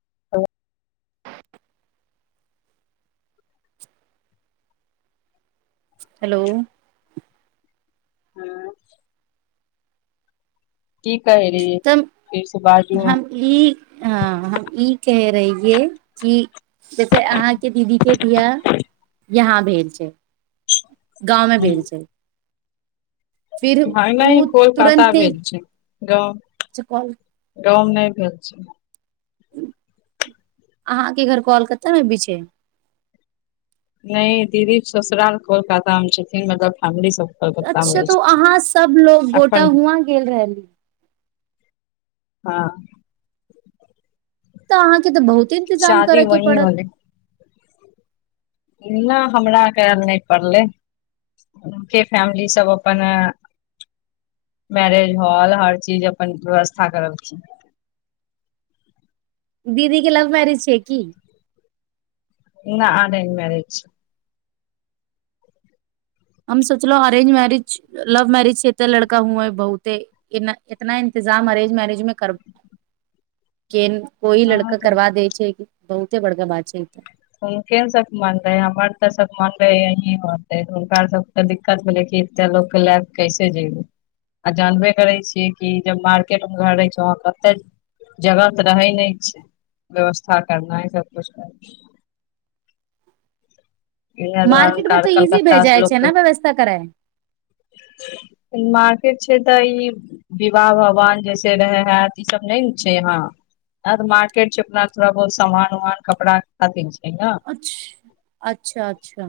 [unintelligible] [unintelligible] Hello हँ की कहे रहिए तऽ फेर स बाजू [unintelligible] हम ई हां हम ई कहे रहियै कि से तऽ अहाँके दीदी के बिआह यहाँ भेल छै। गाँवमे भेल छै। फिर हं नै उ कोलकाता तुरन्ते भेल छै गाँव कॉल गाँव में नै भेल छै। अहाँके घर कोलकत्ता मे भी छै? नै दीदी के ससुराल कोलकाता मे छथिन मतलब फैमिली सब कोलकाता मे अच्छा रहै तो छथिन अहाँ सब लोग गोटा अपन हुआं गेल रहली। हां तऽ अहाँके तऽ बहुते इन्तजाम शादी करके वही पड़त। ना हमरा करल नै पड़लै। हुनके फैमिली सब अपन अ मैरेज हॉल हर चीज अपन व्यवस्था करलखिन। दीदी के लव मैरिज छै की? ना अरेंज मैरेज छै। हम सोचलौं अरेंज मैरिज लव मैरिज छै तऽ लड़का उमर बहुते केना केतना इन्तजाम अरेंज मैरेज मे कर [unintelligible] केन कोइ हँ लड़का तऽ करबा दै छै बहुते बड़का बात छैऽ। हुनके सब के मन रहै हमर तऽ सब मन रहैय यहीं होतै हुनका सब तऽ दिक्कत भेलै कि एते लोक के लए क कैसे जैबो? आ जानबे करै छियै कि जब मार्केट मे घर रहै छै वहां कते जगह तऽ रहै नहि छै व्यवस्था करनाइ सभकुछ करनाइ इहै दुआरे हम मार्केट मे कार तऽ इजी भए कलकत्ता स जाइ लोक छै के ने व्यवस्था कराय ई मार्केट छै तऽ ई विवाह भवान जैसे रहे है त ई सब नै ने छै यहाँ। अत मार्केट छै अपना थोड़ा बहुत सामान उमान कपड़ा खातिर छै न छ अच्छा अच्छा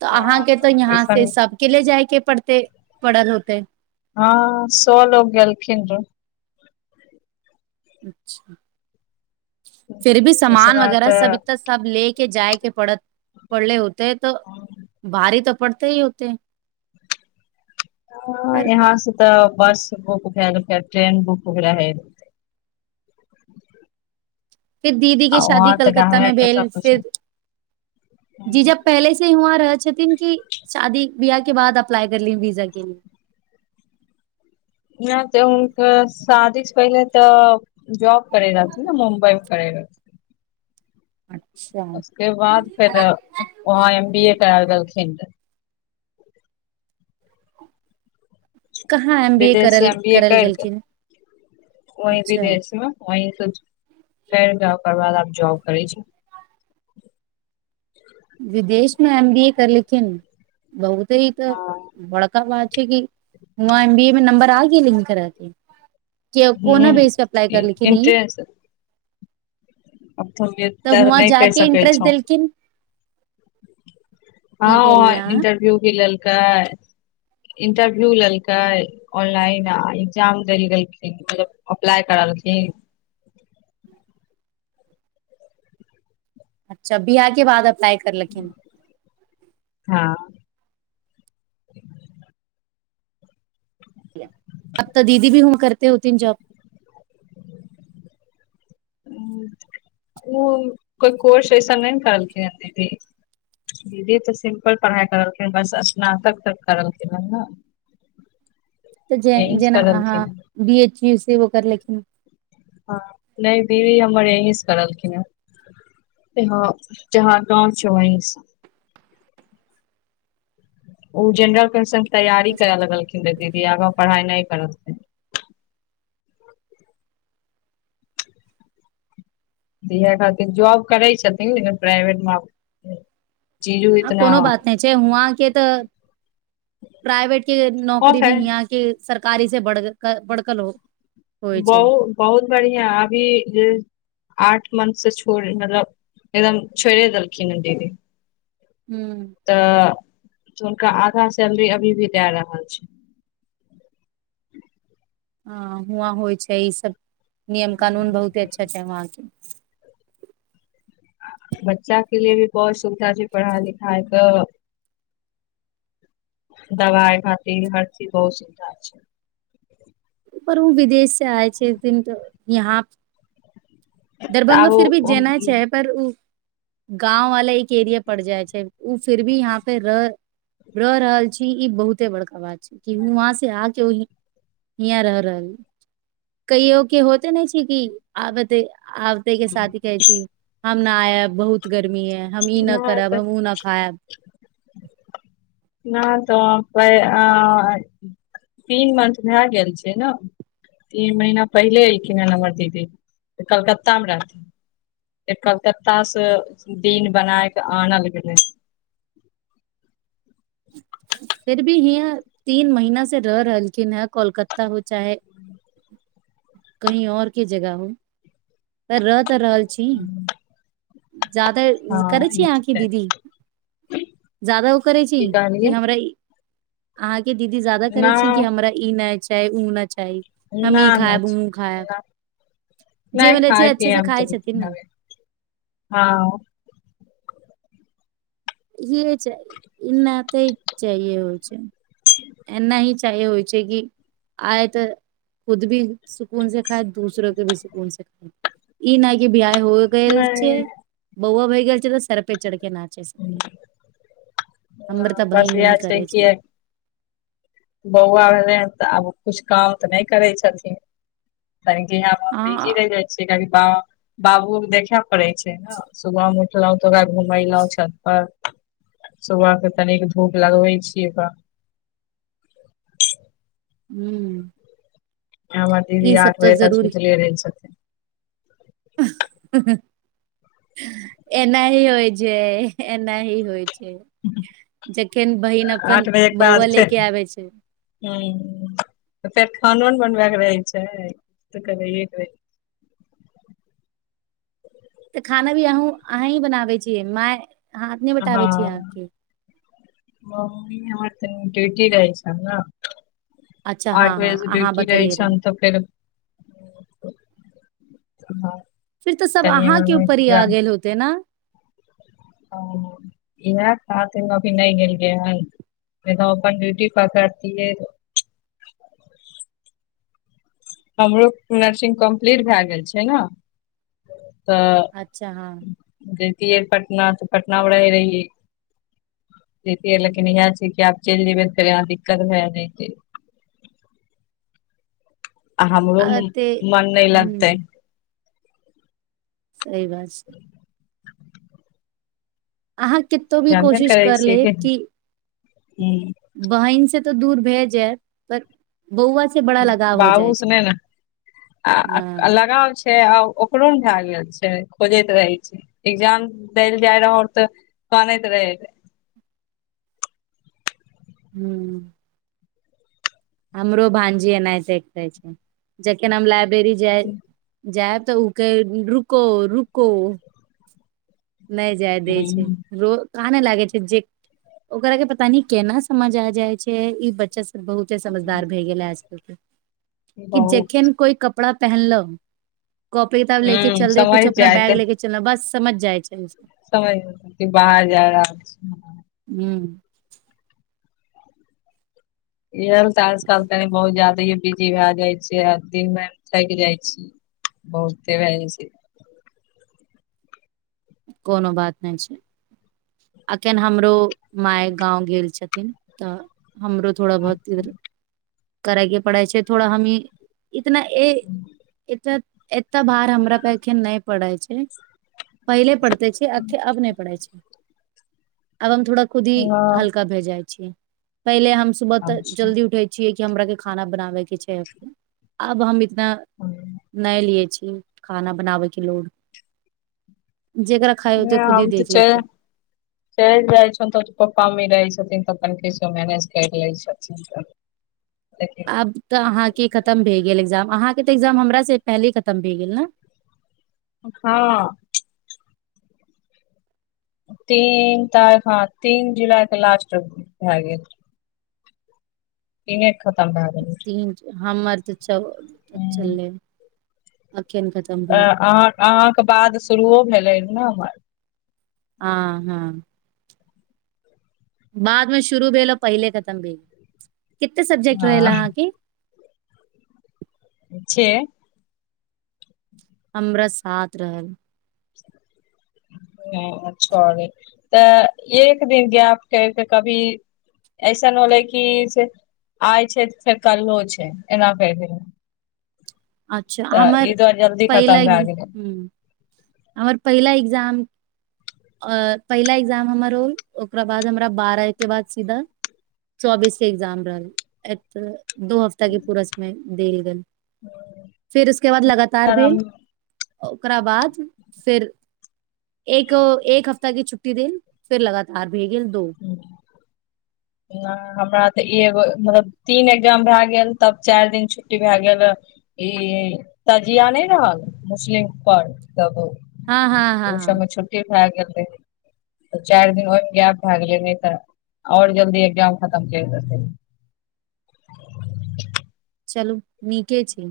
तऽ हँ अहाँके तऽ यहाँ ऐसन से सब के ले जायके पड़तै परल होतइ। हँ सौ लोग गेलखिन र। अच्छा फिर भी सामान उसमे वगैरह सब तऽ ईतस सब ले के जायके पड़त पड़ले होतै तऽ भारी तऽ पड़ते ही होतय। हं पर यहाँ से तऽ बस बुक भेल फेर ट्रेन बुक रहै। फिर दीदी आ के शादी वहां तऽ कलकत्ता रहबे मे के भेल सब कुछी फिर जीजा पहले से हुआं रहै छथिन, कि शादी बियाह के बाद अप्लाई कर लीं वीजा के लिए। नै से हुंनकर शादीस पहिले तऽ जॉब करै रहथि न मुम्बइ करै रहथीन। अच्छा ओए के बाद फेर वहाँ एम बी ए करा के देलखिन रह कहाँ एम बी ए बिदेश से करल एम बी ए करल कर गेलखिन ओंहि अच्छा बिदेशमे [unintelligible] जॉब करै छी बिदेश मे एम बी ए करलखिन बहुत ही तऽ हँ बड़क बरका बात छै की वहाँ एम बी ए मे नंबर आगेलै हुनकरा के कीयौ कोना बेस प अप्लाई ह करलखिन ई इंट्रेंस अब हम तऽ एते नहि कहि हुंवाजाके सकै इंटरेस्ट छौ देलखिन की कहलियै हँ अहाँ इंटरव्यू भी लेलकै। इंटरव्यू लेलकै ऑनलाइन आ इग्जाम देल गेलखिन मतलब अप्लाइ करलखिन। अच्छा बीयाह के बाद अप्लाइ करलखिन हँ अब तऽ दीदी भी हुं करते होथीन जॉब ओ कोइ कोर्स ऐसन नहि ने करलखिन ह दीदी दीदी तऽ सिम्पल पढ़ाइ करलखिन बस स्नातक त करलखिन हन ना तऽ जे से जेना अहाँ करलखिन हन बी एच यू सेहो करलखिन हँ नै दीदी हमर यहीं से करलखिन हेँ हं जहाँ गाँंव छय वहीं स ओ जेनरल कंसंट के तैयारी करे लगलखिन दीदी आगा पढ़ाइ नै करलखिन दीहै खातिर जॉब करै छथिन लेकीन प्राइवेटमे आब नइ हाँ कोनो बात नहि छै, हुआँ के तऽ प्राइवेट के ऑफ नौकरी है भी हिंयांके सरकारी से बढ़ बढ़क लो बहु- बहुत बढ़िआँ अभी जे आठ मंथ से छोड़ मतलब एकदम छोइड़े देलखिन ह दीदी हूँ तऽ हुनका आधा सैलरी अभी भी दए रहल छैन हं हुवां होइ छै ई सब नियम कानून बहुते अच्छा छै उहां के। बच्चा के लिए भी बहुत सुविधा छै पढ़ाइ लिखाइ क दवाइ भाति हर चीज बहुत सुविधा छै। पर उ विदेश से आएल छथिन त इहाँ दरभंगा आब फिर भी जेनाइ छे, पर उ गाँंव वाला एक एरिया पड़ जाइ छै उह फिर भी यहाँ पे रह रह रहल छी ई बहुते बड़का बात की हुंवा से आके उ हिंय हियाँ रह रहल कहियो के होइते नै छै कि आबते आब ता के साथ ही कहै छै हम न आयब बहुत गर्मी ऐ हम ई ना करब हम उ न खायब ना ता पैआ तीन मंथ भए गेल छै न। तीन महीना पहिले अयलखिन ने हमर दीदी, कलकत्ता मे रहथिन। फेर कलकत्ता से दिन बनाय के, आनल गेलैन। फिर भी यहाँ तीन महिना से रह रहलखिन हें, कोलकत्ता हो चाहे कही और के जगह हुवे, पर रहि तऽ रहल छी। जादा हँ करै छी ई अहाँ कि तऽ दीदी, जादा ओ करै छी। की कहलियै कि हमरा अहाँके दीदी जादा ना करै छथिन, कि हमरा ई नहि चाही, उ नहि चाही। हम ना इ ना खायब, हम उ खायब। जे नहि बनै छै, अच्छे खायके से हम त खाइ छथिन ने। हवे। हँ। इहे एना त चाहि होइ छै। [unintelligible] एना ही चाहे होइ छै कि। आए तऽ खुद सुकून से खाय, आ दोसरो के सुकून से खाय। ई नहि कि बियाह होई गेल छै, नहि बौआ भ गेल छै, तऽ सर पे चढ़िके न अच्छे से, हमर तऽ बहिन बस इएह मिल के छै रहै कि छथि। बौआ भेलै हन तऽ आब किछ काम तऽ नहि करै छथिन, तनि के यहाँ हँ बिजी रहि जाइ छियै, किया की बाबूओ के देखय पड़ै छै ने। सुबह मे उठलहु तऽ घुमेलहु छत पर। सुबह के तनिक धूप लगबै छीयै त। [inaudible] हू। और हमर दीदी आठ बजे तक जरूरी सुतले रहै छथिन। [inaudible] एनाही होइ छै, एनाही होइ छै। जखन बहिन अपन बौआ ल‌ऽके आबै छै। हूॅं त फेर खानो ने बनबय के रहै छै। त तनि लेट भ तऽ खाना भी अहू अहीं बनाबै छियै माय। हाथ नहि बटाबै छी हँ, अहाँके मम्मी हमर तनी ड्यूटी रहइ छनि ने। अच्छा हँ आठ हँ बजे से अहाँ ड्यूटी रहै बतेले रहे छनि तऽ, फेर हँ [unintelligible] फेर तऽ सब तनी हमर अहाँके ऊपर भैतिजा आबि गेल हेतै ने। इहे कातिक मे नहि गेलियै हन। फेर नब में अपन डयूटी पकरतियै। हमरो नर्सिंग कम्प्लीट भए गेल छै ने। तऽ अच्छा हँ जैतियै पटना, तऽ पटनामे रहैत रहियै। जैतियै, लेकिन इएह छै कि आब चलि जयबै तऽ, फेर इहाँ दिक्कत भए जयतैक। आ हमरो आ ते मोन नहि ह लगतैय। सही बात छै। अहाँ कतो भी जानबे कोशिश कर लेब कि? हुँ। बहिन से तऽ दूर भे जायत, पर बौआ से बड़ा लगाव हो जाइ बाबूस छै नहि ने, हँ लगाव छै आ ओ ओकरो ने [unintelligible] छै खोजैत रहे छी। एग्जाम देल जाय रह तऽ, कानैत रहै। हू। हमरो भंजी एनाइ देखै छै जखन हम लाइब्रेरी जाय जायब तऽ उ कैए रुको रुको। नहि जाय दै छै हूँ रोज काना लागै छै जे ओकरा के पता नइ केना समझ आ जाय छै ई बच्चा सब बहुते समझदार भए गेल है आजकल के कि बहुत जखन कोइ क कपड़ा पहनलो कॉपी किताब ले के हूँ चल दे कुछ समझि अपना जायत बैग ले के बस समझ जाइ छै। समैझ गेलखिन की बाहर जा रहल छै। हू इहल टास कल कनि बहुत जादेए बिजी भऽए जाइ छै। से हदी मे हम सहै जाइ छी बहुते भऽ जाइ छै। कोनो बात नहि छै। अखन हमरो माय गाँव गेल छथिन तऽ हमरो थोड़ा बहुत इधर करैके पड़ै छै थोड़ा हमी इतना ए एतऽ एते भार हमरा पे एखन नहि पड़ै छै। पहिले पड़ते छी आखे अब नहि पडै़ छै आब हम थोड़ा खुद ही हँ हल्का भे जाइ छी पहिले हम सुबह तऽ अच्छा जल्दी उठै छियै की हमरा के खाना बनाबे के छै आब हम ना नहि नहि लिय छी खाना बनाबैके लोड। जेकरा खाय होतै खुद ही हम तऽ देख लेतै। चलि चलि जाइ छौन तऽ पप्पा मम्मी रहै छथिन तऽ अपन ठीक सँ मैनेज कैर लै छथिन। ह [inaudible] आब तऽ अहाँके खतम भए गेल एग्जाम अहाँके तऽ एग्जाम हमर से पहिले खतम भए गेल ने। हँ। तीन तारफा तीन जुलाईके लास्ट भए गेल। ईने खतम भऽ गेलै। तीन हमर तऽ चौ हँ चलै अखेन क तऽ अह अहाँके बाद शुरुओ भेलै ने हमर। आँ हँ। बाद मे शुरू भेलए पहिले खतम भेल कते सब्जेक्ट रहेल हँ अहाँके? छै हमरा सात रहै। [inaudible] हेन सअर रहै तऽ एक दिन गेप करिक कभी। ऐसन होलै कि से आइ छै त फेर कलहो छै एना भेल गेलै। अच्छा तऽ हमर ई दुआरे जल्दी पहिला खतम भए गेलै। ह हमर पहिला एग्जाम अ पहिला एग्जाम हमर होल ओकरा बाद हमरा बारह के बाद सीधा चौबीस के एग्जाम रहल एक दो हफ्ता के पूरा समय देल गेल। फेर उसके बाद लगातार सर हम भेल ओकरा बाद फेर को एक हफ्ता के छुट्टी देल फेर लगातार भए गेल दो। हु। ना हमरा तऽ एगो मतलब तीन एग्जाम भए गेल तब चारि दिन छुट्टी भए गेल। ई तजिया नहि रहल मुस्लिम पर तब ओ हँ हँ हँ ओम हँ सबमे छोट छ भए गेल रहै, चारि दिन ओहिमे गैप भए गेलै, नहि तऽ आओर जल्दी एग्जाम खतम कर देते। चलू नीके छै।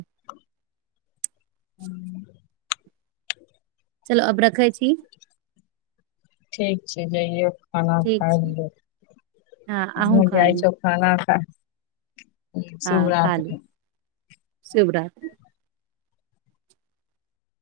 ह। चलू अब रखै छी। ठीक छै, जइयौ खाना ठीक खाय छै हँ अहूँ लियौ, खा जाइ लू छ खाना खा हँ खाली, शुभरात्रि!